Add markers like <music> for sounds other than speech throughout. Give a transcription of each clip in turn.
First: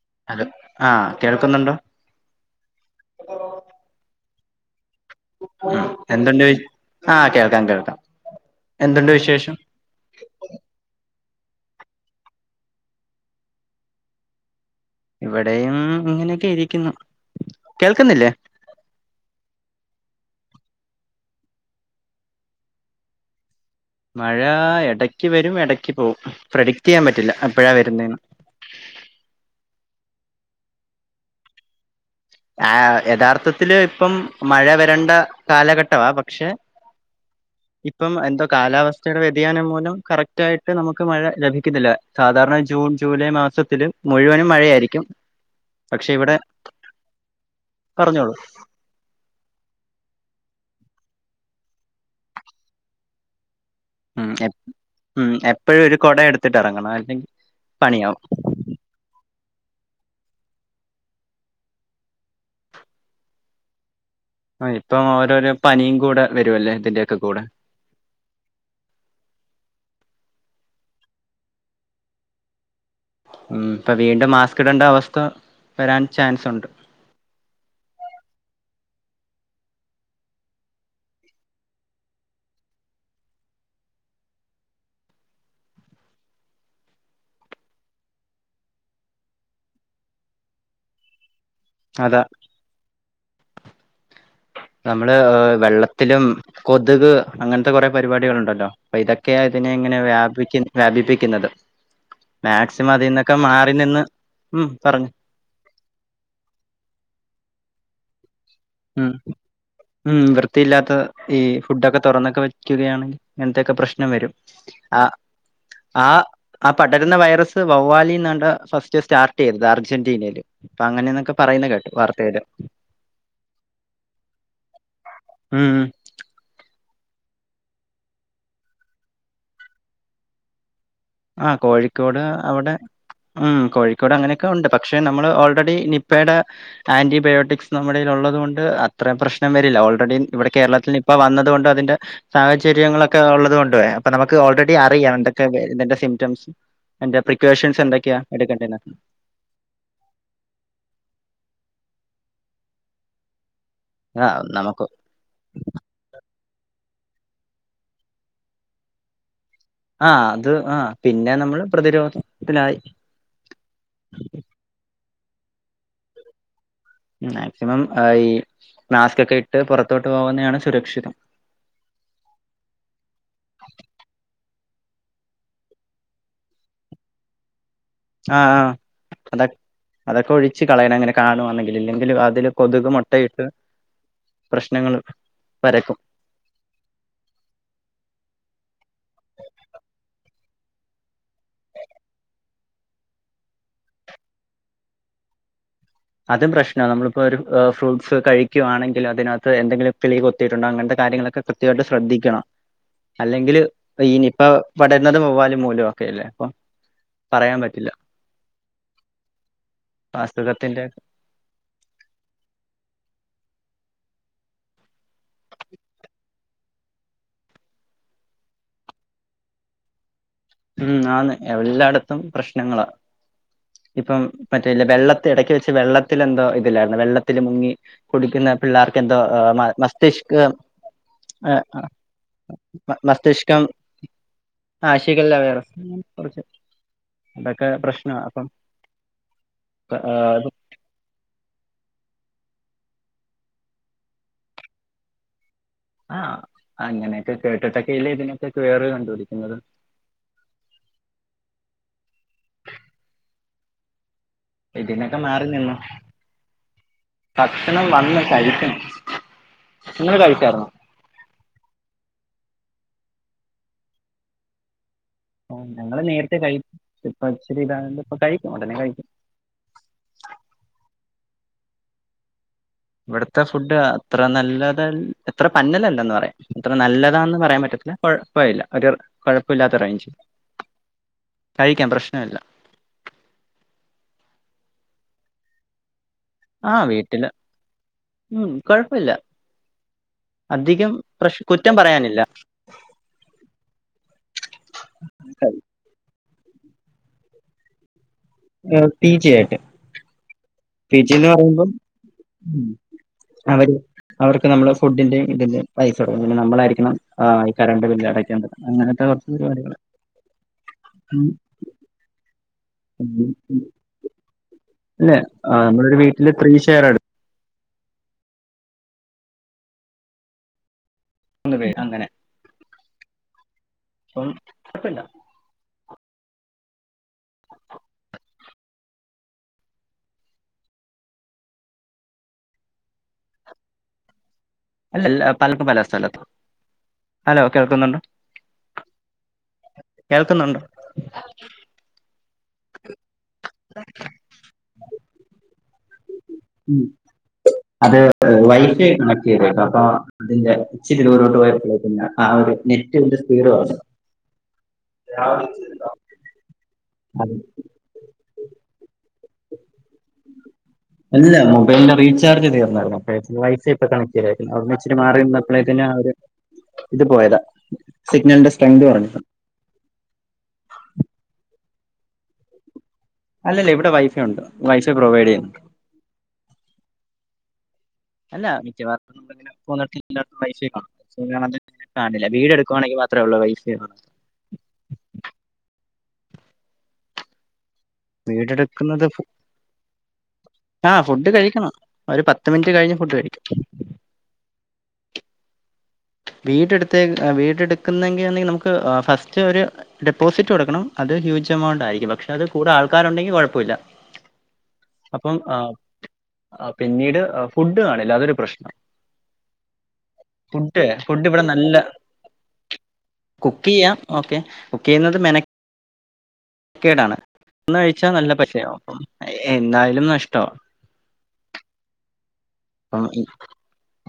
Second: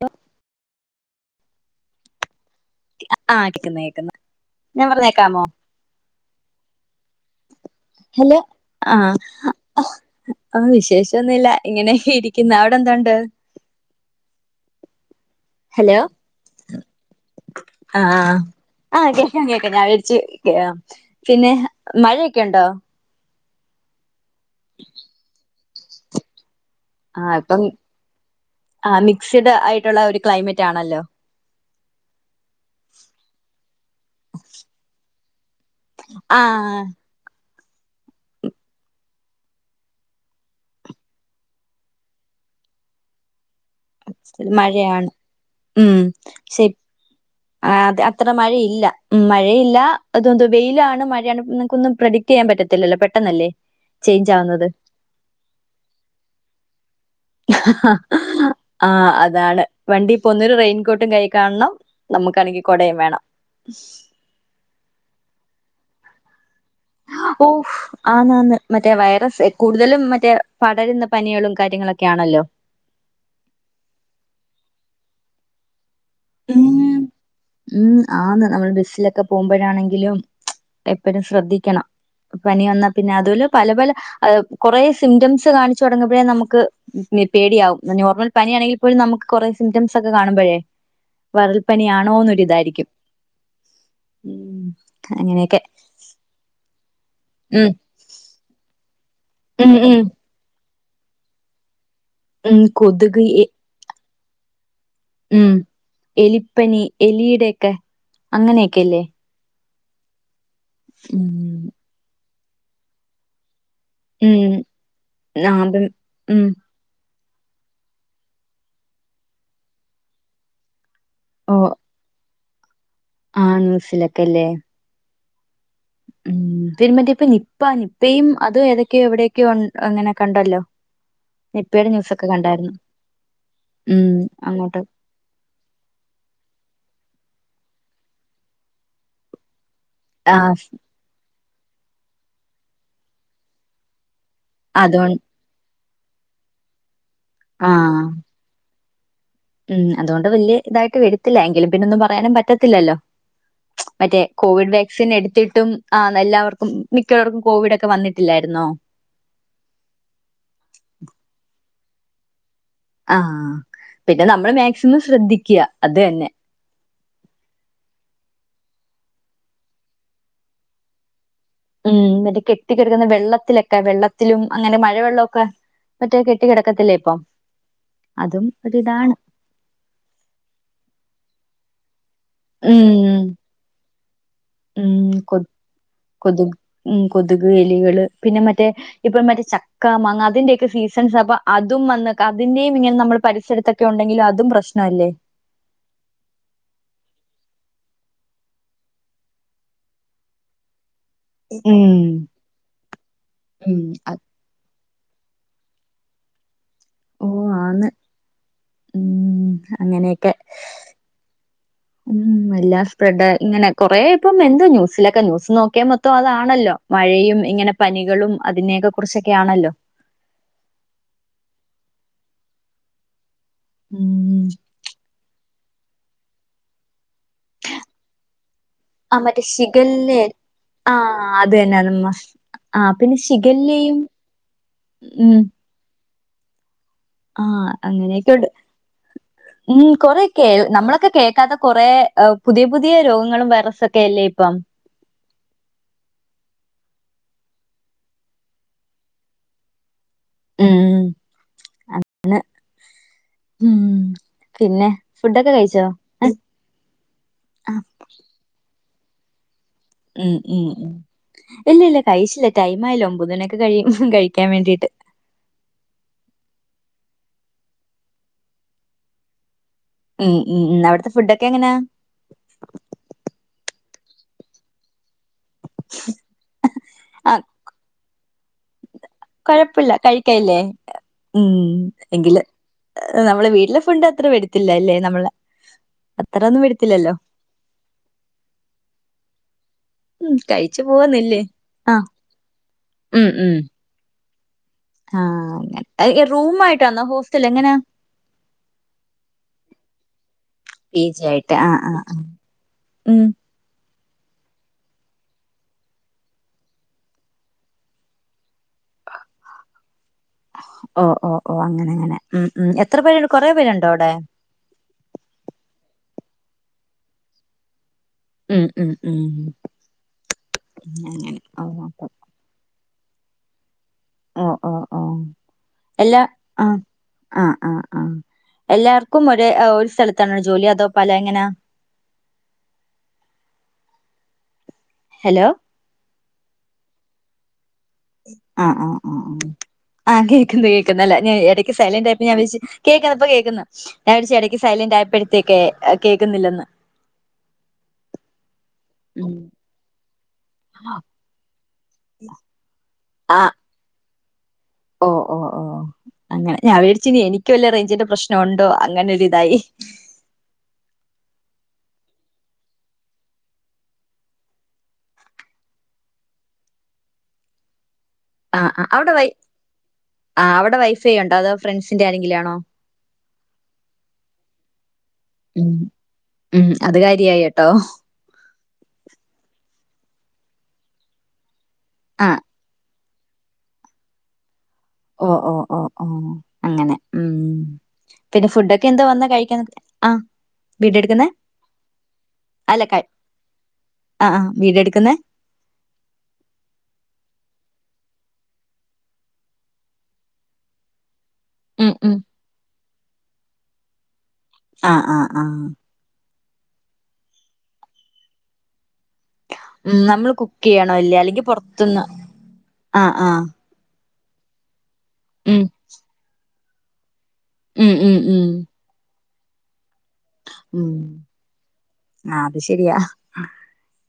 ഹ hello ആഹ് കേൾക്കുന്നുണ്ടോ ആഹ് കേക്കുന്ന കേക്കുന്ന ഞാൻ പറഞ്ഞേക്കാമോ ഉ എന്തുണ്ട് വി ആഹ് കേൾക്കാം കേൾക്കാം ഹലോ എന്തുണ്ട് ആഹ് വിശേഷം ആഹ് വിശേഷൊന്നുല്ല ഇങ്ങനെ ഇരിക്കുന്ന അവിടെ എന്തോണ്ട് ഇവിടെയും ഹലോ ഇങ്ങനെയൊക്കെ ഇരിക്കുന്നു കേൾക്കുന്നില്ലേ ആഹ് ആഹ് കേൾക്കാം കേൾക്കാം ഞാൻ വിളച്ച് കേ പിന്നെ മഴയൊക്കെ ഉണ്ടോ മഴ ഇടയ്ക്ക് വരും ഇടയ്ക്ക് പോവും പ്രഡിക്ട് ചെയ്യാൻ പറ്റില്ല ആഹ് ഇപ്പം എപ്പോഴാ വരുന്നേന് ആഹ് മിക്സ്ഡ് ആയിട്ടുള്ള ഒരു ക്ലൈമറ്റ് ആണല്ലോ ആ യഥാർത്ഥത്തില് ഇപ്പം മഴ വരണ്ട കാലഘട് - ട്ടവാ പക്ഷേ ആഹ് ഇപ്പം എന്തോ കാലാവസ്ഥയുടെ വ്യതിയാനം മൂലം കറക്റ്റായിട്ട് നമുക്ക് മഴ ലഭിക്കുന്നില്ല സാധാരണ ജൂൺ ജൂലൈ മാസത്തില് മുഴുവനും മഴയായിരിക്കും, മഴയാണ് പക്ഷെ ഇവിടെ ആഹ് അത് അത്ര പറഞ്ഞോളൂ മഴയില്ല ഉം മഴയില്ല അതൊന്തോ വെയിലാണ് മഴയാണ് നിങ്ങക്കൊന്നും പ്രഡിക്ട് ചെയ്യാൻ പറ്റത്തില്ലല്ലോ പെട്ടെന്നല്ലേ ഉം ചേഞ്ച് ആവുന്നത് എപ് എപ്പഴും ഒരു കൊട എടുത്തിട്ടെറങ്ങണം അല്ലെ ആഹ് അതാണ്, വണ്ടി പ്പോന്നൊരു റെയിൻകോട്ടും കൈയ്യി കാൺണം നമ്മുക്കാണെങ്കി കൊടയും വേണം ആഹ് ഇപ്പം ഓരോരോ പനിയും കൂടെ വരുവല്ലേ തിന്റെ ഓഫ് ആന്നാന്ന് മറ്റേ വൈറസ് കൂടുതലും മറ്റേ പടരുന്ന പനികളും കാര്യങ്ങളൊക്കെ ആണല്ലോ ഉം പ്പൊ വീണ്ടും മാസ്ക്ടണ്ട അവസ്ഥ വരാൻ ചാൻസുണ്ട് ഉം ഉം ആന്ന്, നമ്മൾ ബസ്സിലൊക്കെ പോകുമ്പഴാണെങ്കിലും എപ്പഴും ശ്രദ്ധിക്കണം പനി വന്നാ പിന്നെ അതുലെ പല പല കൊറെേ സിംറ്റംസ് കാണിച്ചു തുടങ്ങുമ്പഴേ നമുക്ക് പേടിയാവും, നോർമൽ പനിയാണെങ്കി പോലും നമുക്ക് കൊറേ സിംറ്റംസൊക്കെ കാണുമ്പഴേ അതാ വറൽപ്പനിയാണോന്നൊരി തായിരിക്കും ഉം നമ്മള്ഹ അങ്ങനെയൊക്കെ വെള്ളത്തിലും കൊതുക് അങ്ങൻത്ത ഉം കൊറെ പരിപാടികള്ണ്ടല്ലോ അപ്പ ഇതൊക്കെയ ഇതിനെ ഉം ഉം ഇങ്ങനെ വ്യാപി വ്യാപിപ്പിക്കുന്നത് ഉം മാക്സിമം കൊതുക് ഇതിന്നൊക്കെ എ മാ റി നിന്ന് ഉം പറ ഉം എലിപ്പനി എലീടെയക്കെ അങ്ങനെയൊക്കെല്ലേ ഉം ഉം വൃത്തിയില്ലാത്ത ഈ ഉം ഫുഡൊക്കെ തൊറന്നൊക്കെ വെക്കുകയാണ് ഇങ്ങൻത്തെയൊക്കെ പ്രശ് നം വരും. അഹ് നാപം ആഹ് ഉം അഹ് പടരുന്ന വൈറസ് വവ്വാലിന്നാണ്ടാ ഫസ്റ്റ് സ്റ്റാർട്ടെയ്തത് അർജന്റീനയില്. അപ്പങ്ങനേന്നൊക്കെ പറയുന്ന കേട്ടു വാർത്തേല്. ആഹ് ന്യൂസിലൊക്കെല്ലേ? ഉം. ഉം ഉം തിരുമറ്റേ ഇപ്പ നിപ്പാ നിപ്പയും അതു ഏതൊക്കെയൊ എവിടെയൊക്കെ ഉ അങ്ങനെ കണ്ടല്ലോ ആ നിപ്പയുടെ കോഴിക്കോട് ന്യൂസൊക്കെ അവിടെ കണ്ടായിരുന്നു ഉം ഉം കോഴിക്കോട് അങ്ങനെയൊക്കെ ഉണ്ട് അങ്ങോട്ട് പക്ഷെ നം നമ്മള് ഓൾറെഡി നിപ്പയുടെ ആന്റിബയോട്ടിക്സ് നമ്മുടെൽ ഉള്ളത് കൊണ്ട് അത്രേം പ്രശ്നം വരില്ല. ഓൾ റെടീ ആ ഇവിടെ കേരളത്തിൽ നിപ്പ വന്നത് കൊണ്ട് അതിന്റെ സാഹചര്യങ്ങളൊക്കെ ഒള്ളത് കൊണ്ടുവേ പ്പ നമുക്ക് ഓൾറെഡി അതോ അറിയാം. എന്തൊക്കെ ഇതിന്റെ സിംറ്റംസ് ഇതിന്റെ ആ പ്രിക്കോഷൻസ് എന്തൊക്കെയാന്ന് എടുക്കണ്ടേന്ന് ഉം അതുകൊണ്ട് വല്ല്യ ഇതായിട്ട് വരത്തില്ല എങ്കിൽ പിന്നൊന്നും പറയാനും പറ്റത്തില്ലല്ലോ? മറ്റേ ആ കോവിഡ് നമുക്ക് വാക്സിൻ എടുത്തിട്ടും ആന്ന് എല്ലാവർക്കും മിക്കവർക്കും കോവിഡക്കെ വന്നിട്ടില്ലായിരുന്നോ? ആഹ് അത് ആ പിന്നെ നമ്മള് പ്രതിരോധത്തിലായി ആഹ് പിന്നെ നമ്മള് മാക്സിമം ശ്രദ്ധിക്ക്യ, അത് തന്നെ. മാക്സിമം ആഹ് ഈ മാസ്ക്കൊക്കെ ഇട്ട് പുറത്തോട്ട് പോകുന്നെയാണ് സുരക്ഷിതം. ഉം മറ്റേ കെട്ടിക്കെടക്കുന്ന വെള്ളത്തിലക്കെ വെള്ളത്തിലും അങ്ങനെ മഴ വെള്ളൊക്കെ മറ്റേ കെട്ടി കെടക്കത്തില്ലേ ഇപ്പൊ? ആ അതും ആ ഒരിതാണ്. അതൊക്കെ അതൊക്കെ ഒഴിച്ച് കളയണം ഇങ്ങനെ കാണുവാന്നെങ്കില്. ഇല്ലെങ്കിലും അതില് കൊതക് ഉം മൊട്ടയിട്ട് ഉം കൊ കൊതുക് ഉം കൊതുക്, എലികള് പിന്നെ മറ്റേ ഇപ്പം മറ്റേ ചക്കാ മാങ്ങ അതിന്റെക്കെ സീസൺസ് അപ്പൊ അതും വന്നക്കെ അതിന്റെയും ഇങ്ങനെ നമ്മള് പരിസരത്ത് ക്കെ ഉണ്ടെങ്കിലും അതും പ്രശ്നവല്ലേ? അത് പ്രശ്നാ നമ്മളിപ്പോ ഒരു ഫ്രൂട്ട്സ് കഴിക്കുവാണെങ്കില് അതിനകത്ത് എന്തെങ്കിലും കിളി കൊത്തിട്ടുണ്ടോ അങ്ങൻത്തെ കാര്യങ്ങള് ക്കെ കൃത്യായിട്ട് ഉം ശ്രദ്ധിക്കണം അല്ലെങ്കില് ഉം ഈ അത്- ഇപ്പൊ പടരുന്നത് വവ്വാല് മൂലോക്കെ അല്ലേ പ്പം? ഓ പറയാൻ പറ്റില്ല ആന്ന് ഉം അങ്ങനെയൊക്കെ വാസ്തകത്തിന്റെ ഉം എല്ലാ സ്പ്രെഡ് ഇങ്ങനെ കൊറെ ഇപ്പം എന്തോ ന്യൂസിലൊക്കെ ന്യൂസ് നോക്കിയാ മൊത്തം അതാണല്ലോ? മഴയും ഇങ്ങനെ പനികളും അതിനെയോക്കെ കുറിച്ചൊക്കെ ആണല്ലോ ഉം ആന്ന് എല്ലാടത്തും പ്രശ്നങ്ങളാ ഇപ്പം ഉം മറ്റേല് വെള്ളത്തി എടക്ക് വെച്ച് വെള്ളത്തിലെന്തോ ഇതില്ലായിരുന്നോ വെള്ള ത്തില് മുങ്ങി കുടിക്കുന്ന പിള്ളാർക്ക് ആ എന്തോ മറ്റേ ആഹ് മ ശിഖല്ലേ മസ്തിഷ്ക ആഹ് അത് തന്നെ അത് ആഹ് പിന്നെ ശിഖല്ലയും ശിഗല്ല ഉം വൈറസ് ഉം കൊറച്ച് ആഹ് അങ്ങനെക്കെ ഉണ്ട് ഉം കൊറെയൊക്കെ ഏഹ് നമ്മളൊക്കെ കേക്കാത്ത കൊറെ പുതിയ പുതിയ രോഗങ്ങളും വൈറസൊക്കെ അല്ലേ ഇപ്പം? ആഹ് അങ്ങനെക്കെ കേട്ടിട്ടോക്കെയില്ലേ ഇതിനൊക്കെ ക്വയറ് കണ്ടുപിടിക്കുന്നത്. ഉം അങ്ങനെ ഉം പിന്നെ ഇതിനൊക്കെ മാറി ഫുഡൊക്കെ നിന്നു കഴിച്ചോ? ആ, ഭക്ഷണം വന്ന് കഴിക്കണം നിങ്ങൾ ഉം ഉം കഴിച്ചായിരുന്നോ ഉം ഇല്ലല്ല കഴിച്ചില്ല ടൈം ആയില്ല ഒമ്പത് മണിയോക്കെ കഴിയും കഴിക്കാൻ വേണ്ടിട്ട് ഉം ഞങ്ങള് നേരത്തെ കഴിക്കും ഇപ്പച്ചിരി ഇതായോണ്ട് ഇപ്പ കഴിക്കും ഉടനെ കഴിക്കും. ഉം ഉം ഉം അവിട്ത്തെ ഫുഡൊക്കെ എങ്ങനാ? ഇവട്ത്തെ ഫുഡ് അത്ര നല്ലതൽ അത്ര പന്നലല്ലന്ന് പറയാം അത്ര നല്ലതാന്ന് ആഹ് പറയാൻ പറ്റത്തില്ല കൊഴപ്പേല്ല ഒരു കുഴപ്പമില്ലാത്ത കൊഴപ്പല്ല റേഞ്ച് കഴിക്കായില്ലേ? ഉം കഴിക്കാം പ്രശ്നമില്ല എങ്കില് നമ്മളെ വീട്ടിലെ ഫുഡ് അത്ര വരത്തില്ല അല്ലേ നമ്മള് അത്ര ഒന്നും ആഹ് വരത്തില്ലല്ലോ വീട്ടില് ഉം കൊഴപ്പല്ല ഉം കഴിച്ചു അധികം പോവുന്നില്ലേ പ്രശ് കുറ്റം ആഹ് പറയാനില്ല. ഉം ഉം ആഹ് അങ്ങനെ റൂമ് ആയിട്ടാന്നാ ഹോസ്റ്റലാ എങ്ങനാ? പി ജി ആയിട്ട് പി ജി ന്ന് ആയിട്ട് പറയുമ്പം ആഹ് ആഹ് ഉം ഉം അവര് അവർക്ക് നമ്മള് ഫുഡിന്റെ ഇതിന്റെ പൈസകോടുക്കണം പിന്നെ നമ്മളായിരിക്കണം ഈ കറണ്ട് ബില്ല് അടക്കേണ്ടത് അങ്ങനത്തെ കോറച്ച് പരിപാടികള് ഒഹ് ഒഹ് ഒഹ് അങ്ങനെ അങ്ങനെ ഉം ഉം എത്ര പേരുണ്ട് കൊറേ പേരുണ്ടോ അവിടെ? അല്ലെ ആഹ് നമ്മളോരു വീട്ടില് ത്രീഷേയറാ ഉം ഉം ഉം അങ്ങനെ ന്ന് പേര് ഓഹ് അങ്ങനെ അപ്പം അപ്പ ഓഹ് ഓഹ് കുഴപ്പല്ല ഓഹ് എല്ലാ ആഹ് ആഹ് ആഹ് ആഹ് എല്ലാർക്കും ഒരെ ഒരു സ്ഥലത്താണോ ജോലി അതോ പല എങ്ങനാ? അല്ലല്ല ഹലോ പലർക്കും പല സ്ഥലത്ത് ഹലോ കേൾക്കുന്നുണ്ടോ? ആഹ് ആഹ് ആഹ് ആഹ് കേൾക്കുന്നുണ്ടോ കേക്ക്ണ്ട് കേക്ക്ണ്ട് അല്ല <unintelligible> ക്ക് സൈലന്റ് ആയപ്പോ ഞാൻ വെച്ച് കേക്കുന്നു ഇപ്പോ കേക്കുന്നു ഞാൻ <unintelligible> എടയ്ക് സൈലന്റ് ആയപ്പോഴത്തേക്കെ കേക്ക്ന്നില്ല ഉം അത് വൈഫൈ കണക്ട് ഉം ചെയ്തേ <unintelligible> അപ്പൊ അതിന്റെ ഇച്ചിരി ദൂരത്തോട്ട് പോയാ കേക്കില്ല ആഹ് ഒരു നെറ്റിന്റെ സ്പീഡ് ആഹ് കുറഞതാ ഓഹ് ഓഹ് ഓഹ് അങ്ങനെ ഞാൻ വിചാരിച്ച് അത് എനിക്ക് വല്ലേ റെയ്ഞ്ചിന്റെ പ്രശ് ഉണ്ടോ അങ്ങനൊരിതായി അല്ല മൊബൈലിന്റെ റീചാർജ് തി ർന്നായിരുന്നു അപ്പോ വൈഫൈ ഒക്കെ കണക്ട് ചെയതായിരുന്നു അവിടെന്ന് ഇച്ചിരിമാറി അപ്പളേക്കും തന്നെ ആഹ് ഒര് ഇത് പോയതാ സിഗ്നലിന്റെ ആഹ് സ്ട്രെങ്ത് ആഹ് കുറഞ്ഞു അവിടെ വൈ ആ അവിടെ വൈഫൈ ഉണ്ടോ അതോ ഫ്രണ്ട്സിന്റെ ആരെങ്കിലു ആണോ അല്ല ഇവിടെ വൈഫൈ ഉണ്ട് വൈഫൈ പ്രൊവൈഡ് ചെയ്യുന്നു ഉം അത് കാര്യായിട്ടോ അല്ല മിക്കവാറും <unintelligible> പൈസ കാണില്ല ആഹ് വീട് എടുക്കണേങ്കെ മാത്രമ ഉള്ളൂ വൈഫൈ ഓ ഓ ഓ ഓ അങ്ങനെ ഉം പിന്നെ ഫുഡൊക്കെ എന്താ വീടെടുക്കുന്നത് വന്നാ കഴിക്കാൻ ആഹ് വീഡിയോ ആഹ് എടുക്കുന്നേ ഫുഡ് കഴിക്കണം ഒരു പത്ത് മിനിറ്റ് അല്ല കഴിഞ്ഞ് ഫുഡ് കഴിക്കും ആഹ് വീഡിയോ എടുക്കുന്ന വീടെടുത്ത് വീടെടുക്കുന്നതെങ്കിൽ ആന്നെങ്കിൽ നമുക്ക് ഫസ്റ്റ് ഒരു ഡെപ്പോസിറ്റ് കൊടുക്കണം അത് ഹ്യൂജ് എമൗണ്ട് ഉം ആയിരിക്കും ഉം പക്ഷെ അത് കൂടെ ആൾക്കാരുണ്ടെങ്കിൽ കുഴപ്പമില്ല ആഹ് ആഹ് അപ്പം ആഹ് പിന്നീട് ഫുഡ് കാണില്ലാതൊരു പ്രശ്നം ഉം നമ്മള് കുക്ക് ഫുഡ് ചെയ്യണല്ലേ ഫുഡ് അല്ലെങ്കിൽ ഇവിടെ നല്ല പൊറത്തുന്ന് ആഹ് ആഹ് കുക്ക് ചെയ്യാം ഓക്കെ കുക്ക് ചെയ്യുന്നത് മെനെ ഉം കേടാണ് ഒന്ന് ഉം കഴിച്ചാൽ ഉം നല്ല ഉം പശയാവും അ എന്നാലും നഷ്ടമാ ഉം ആ അത് ശരി അപ്പം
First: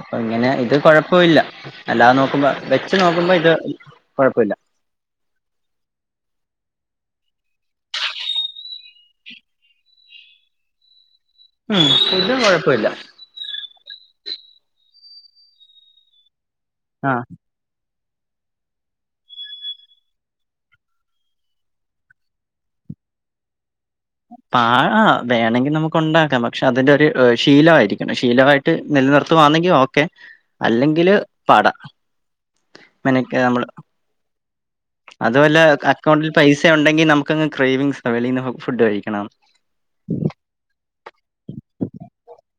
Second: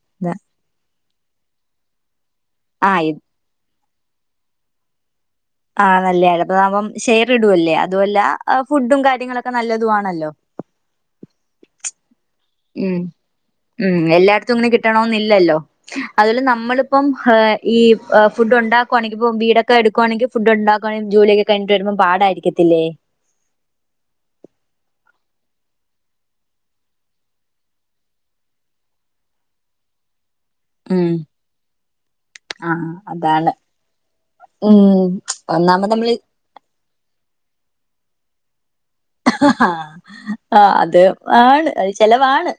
അപ്പൊ ഇങ്ങനെ ഇത് കുഴപ്പില്ല അല്ലാതെ നോക്കുമ്പോ വെച്ച് നോക്കുമ്പോ ഇത് കുഴപ്പമില്ല <unintelligible> ഷെയർ ഇടുല്ലേ അതുല്ല ഫുഡും കാര്യങ്ങളൊക്കെ നല്ലതു ആണല്ലോ ഉം ഫുഡും കൊഴപ്പല്ല ഉം ഉം എല്ലായിടത്തും ഇങ്ങനെ കിട്ടണന്നല്ലല്ലോ അതുപലെ നമ്മളിപ്പം ആ ഈ ഫുഡ് ഉണ്ടാക്കുവാണെങ്കിൽ ഇ വീടൊക്കെ എടുക്കുവാണെങ്കിൽ ഫുഡ് ഉണ്ടാക്കുകയാണെങ്ക ജോലിയൊക്കെ കഴിഞ്ഞിട്ട് വരുമ്പോ പാടായിരിക്കല്ലേ പാ വേണമെങ്കിൽ നമുക്ക് ഉണ്ടാക്കാം പക്ഷെ അതിന്റെ ഒരു ശീലമായിരിക്കണം ശീലമായിട്ട് നിലനിർത്തുവാന്നെങ്ക ഓക്കെ ഉം അല്ലെങ്കില് പട ആഹ് മെനക്കെ അതാണ് നമ്മള് ഉം അതുപോലെ ഒന്നാമത് നമ്മള് അക്കൗണ്ടിൽ പൈസ ഉണ്ടെങ്കിൽ നമുക്ക്ങ് ക്വിങ്സ് വെലന്ന് ഫുഡ് കഴിക്കണം ആഹ് അത് ആണ് അത് ചെലവാണ്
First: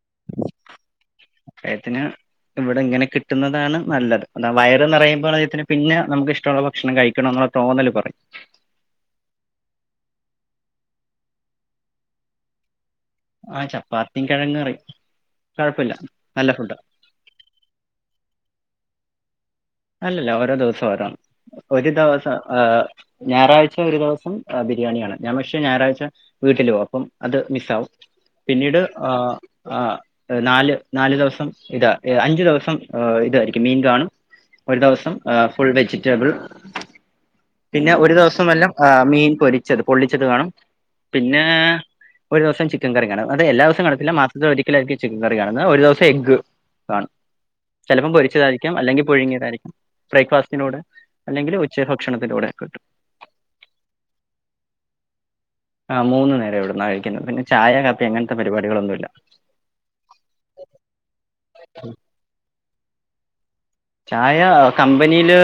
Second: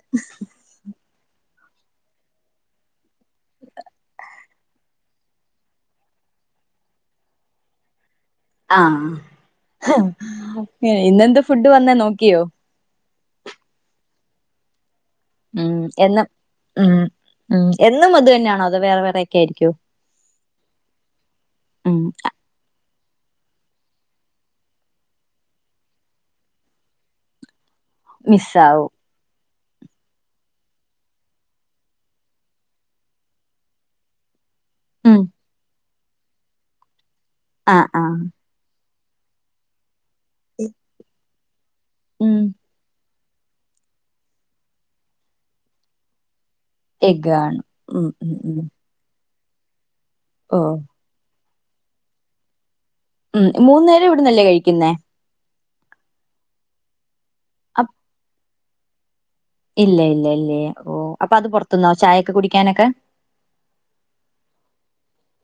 എത്തിന് ഇവിടെ ഇങ്ങനെ കിട്ടുന്നതാണ് നല്ലത് അതാ വയർന്ന് പറയുമ്പോൾ അദ്ദേത്തിന് പിന്നെ നമുക്ക് ഇഷ്ടുള്ള ഭക്ഷണം കഴിക്കണം എന്നുള്ള തോന്നല് പറയും ആഹ ഇന്നെന്ത് ഫുഡ് വന്ന നോക്കിയോ ആഹ ചപ്പാത്തിയും കിഴങ്ങ്കറി ഉം എന്നും ഉം ഉ എന്നും അത് തന്നെയാണോ അതോ വേറെ വേറെക്കെ ആയിരിക്കോ അല്ലല്ല ഓരോ ദിവസം ഒരേന്ന് ഒരു ഉം ദിവസം ഹ് ഞായറാഴ്ച ഒരു ദിവസം ബിരിയാണിയാണ് ഞാൻ പക്ഷെ ഞായറാഴ്ച വീട്ടിലാവും അപ്പം അത് മിസ്സ ആവും പിന്നീട് മിസ്സാവും ആ ആ നാല് നാല് ദിവസം ഇതാ അഞ്ചു ദിവസം ഇതായിരിക്കും മീൻ കാണും ഒരു ദിവസം ഉം ഫുൾ വെജിറ്റബിൾ ആഹ് പിന്നെ ഒരു ആഹ് ദിവസം വല്ലാം ആഹ് മീൻ പൊരിച്ചത് പൊള്ളിച്ചത് കാണും പിന്നെ ഉം ഒരു ദിവസം ചിക്കൻ കറി കാണുന്നത് അത് എല്ലാ ദിവസവും കണില്ല മാസത്തിലൊരിക്കലായിരിക്കും ചിക്കൻ കറി കാണുന്നത് ഒരു ദിവസം എഗ് ആണ് എഗ് ആണ് ഉം ചിലപ്പം ഉം ഉം പൊരിച്ചതായിരിക്കാം അല്ലെങ്കിൽ പുഴുങ്ങിയതായിരിക്കും ഓ ബ്രേക്ക്ഫാസ്റ്റിനോട് അല്ലെങ്കിൽ ഉച്ച ഭക്ഷണത്തിലൂടെ കിട്ടും ഉം മൂന്ന നേരം ഇവിടുന്നല്ലേ കഴിക്കുന്നേ ആ് മൂന്നു നേരം ഇവിടന്നാണ് കഴിക്കുന്നത് പിന്നെ ചായ അപ് കപ്പി അങ്ങനത്തെ പരിപാടികളൊന്നുല്ല ഇല്ല ഇല്ല ഇല്ലേ ഓ അപ്പൊ അത് പുറത്തുന്നോ ചായൊക്കെ കുടിക്കാനൊക്കെ ചായ കമ്പനിയില്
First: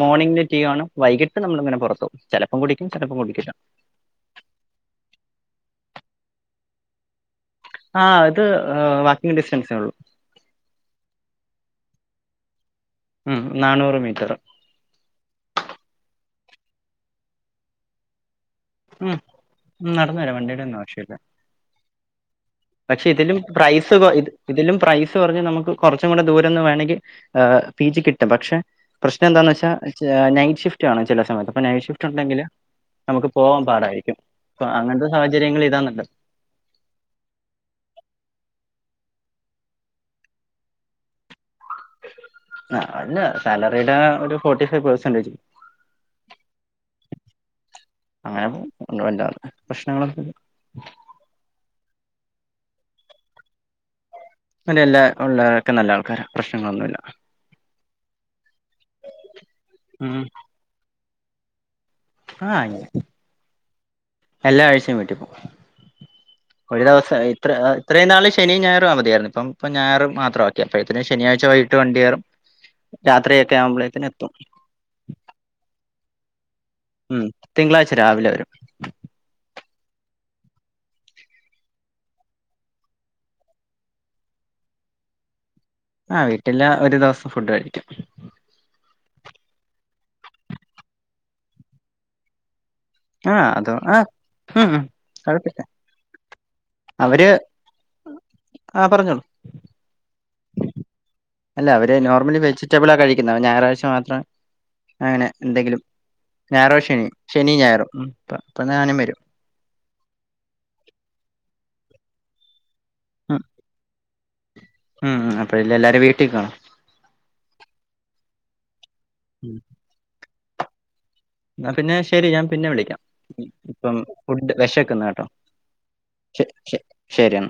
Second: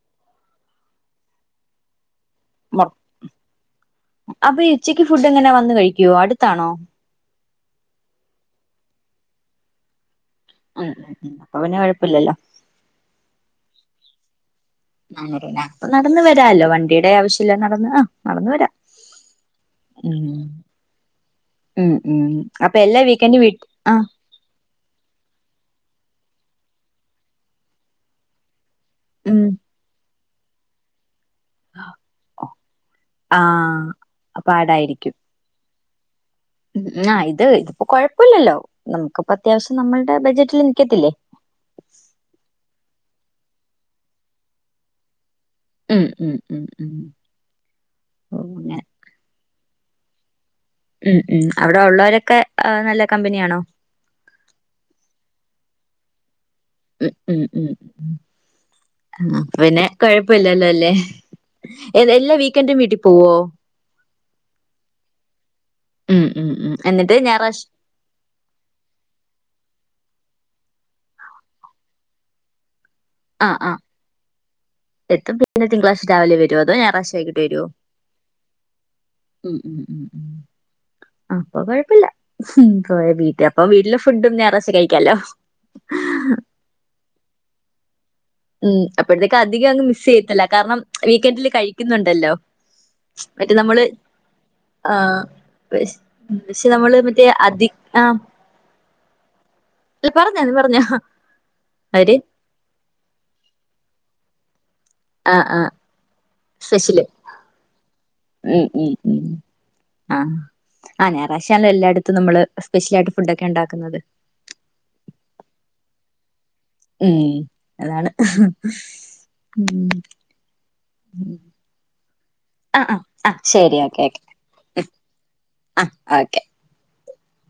മോർണിംഗില് ടീ ആണ് വൈകിട്ട് നമ്മളിങ്ങനെ പുറത്ത പോകും ചെലപ്പം കുടിക്കും ചെലപ്പം കുടിക്കില്ല അപ്പൊഈ ഉച്ചക്ക് ഫുഡ് എങ്ങനെ വന്ന കഴിക്കുവോ അടുത്താണോ ആഹ് ഇത് വാക്കി് ഡിസ്റ്റൻസേ ഉള്ളു ഉം ഉ അപ്പ പിന്നെ കുഴപ്പില്ലല്ലോ ഉം നാനൂറ് മീറ്ററ് അപ്പം നടന്ന വരാല്ലോ വണ്ടിയുടെ ആവശ്യമല്ല നടന്ന് ആ നടന്ന വരാം ഉം ഉ നടന്നു വരാം ഉം വണ്ടിയുടെ ഒന്നും ആവശ്യല്ല ഉം ഉം അപ്പൊ എല്ലാ വീക്കൻഡും വിട് പ്രൈസ് ആഹ കൊ ഇത് ഇതിലും പ്രൈസ് പറഞ്ഞ് നമുക്ക് കുറച്ചും കൂടെ ദൂരൊന്നന്ന് വേണമെങ്കിൽ പി ജി കിട്ടും പക്ഷെ പ്രശ്നം ഉം എന്താന്ന് വെച്ചാ നൈറ്റ് ഷിഫ്റ്റ് ആണ് ചില സമയത്ത് അപ്പോൾ നൈറ്റ് ഷിഫ്റ്റ് ഉണ്ടെങ്കില് നമുക്ക് പോകാൻ പാടായിരിക്കും ആഹ് അപ്പോൾ അങ്ങനത്തെ സാഹചര്യങ്ങളി ഇതാെ നല്ലത് ഉ ആ ഇത് ഇതിപ്പോ കൊഴപ്പമില്ലല്ലോ നമുക്കിപ്പ അത്യാവശ്യം നമ്മുടെ ബജറ്റില് നിൽക്കത്തില്ലേ ആഹ അല്ല സാലറിയുടെ ഒരു ഫോർട്ടി ഫൈവ് പെർസന്റേജ് ഉം ഉം ഉം ഉം ഒ ങ്ങനെ അേണ്ടറ് <inaudible> പ്രശ്നങ്ങളൊക്കെ ഉം ഉം അവിടെ ഉള്ളവരൊക്കെ നല്ല കമ്പനി അണോ അങ്ങന എല്ലാ ഉള്ളരൊക്കെ നല്ല ആൾക്കാരാണ് പ്രശ്ന ഒന്നുമില്ല ഉം ഉം ഉം ഉഅ പിന്നെ ഉം കുഴപ്പില്ലല്ലോ അല്ലേ എല്ലാ ആ വീക്കെന്റുവീട്ടി പോവോ എല്ലാ ആഴ്ചയും ഉം ഉം ഉം വീട്ടിപ്പോകുംഒരു എന്നിട്ട് ദിവസം ഇത്ര ഞായറാഴ്ച ഇത്രയും നാള് ശനി ഞയർ അവ ആയിരുന്നു ഇപ്പംപ്പോൾ ഞായർ മാത്രമാക്കിയ അപ്പോഴത്തിന ശനിയാഴ്ച്ച വൈകട്ട് വണ്ടിയറും ആ രാത്രിയൊക്കെ ആ ആവുമ്പോഴേക്കന് എത്തും എത്തും പിന്നെ തിങ്കളാഴ്ചം രാവിലെ വരുമോ അതോ ഞായറാഴ്ച ഉം വൈകി ട്ട് വരുവോ തിങ്കളാഴ്ച രാവിലെ വരും ഉം ഉം ഉം ഉം അപ്പൊ കൊഴപ്പല്ല പോയ വീട്ട അപ്പൊ വീട്ടില് ഫുഡും ഞായറാ്ച്ച കഴിക്കാലോ ആ വീട്ടില് ഒരു ദിവസം ഫുഡ് കഴിക്കും ഉം അപ്പോഴത്തേക്കും അധികം അങ്ങ് മിസ് ചെയ്യത്തില്ല കാരണം വീക്കെന്ഡില് കഴിക്കുന്നുണ്ടല്ലോ ആഹ അത ആഹ ആ ഹ പക്ഷെ നമ്മള് മറ്റേ അവര് അതി ആഹ ആ ഹ പറഞ്ഞോളൂ ഒരുപാട് നേരം പറഞ്ഞ അഹ അല്ല അവര് നോർമലി വെജിറ്റബിള ആ കഴിക്കുന്ന ഞായറാഴ്ച മാത്ര അങ്ങനെ ആഹ് ആഹ് എന്തെങ്കിലും ഞായറോ സ്പെഷ്യല് ശനി ശനി ഞായറോ ഉം ഉം ഉം ആഹ ആ ഞായറാഴ്ച്ച എല്ലായിടത്തും നമ്മള് സ്പെഷ്യൽ ആായിട്ട്ടെ ഉം അടുപ്പെ ഉണ്ടാക്കുന്നത് ഉം അപ്പഴ ഇല്ല എല്ലാര വീട്ടിൽ കാണോ ഉം അതാണ് ഉം എന്നാ പിന്നെ ശരി ഞാൻ പിന്നെ ആഹ് വിളിക്കാം ആഹ് ആഹ് ശരി ഇപ്പം ഓക്കെ ഓക്കെ ഫുഡ് വെഷക്കന്ന് കേട്ടോ ആഹ് ഓക്കെ ശ ശരിയാ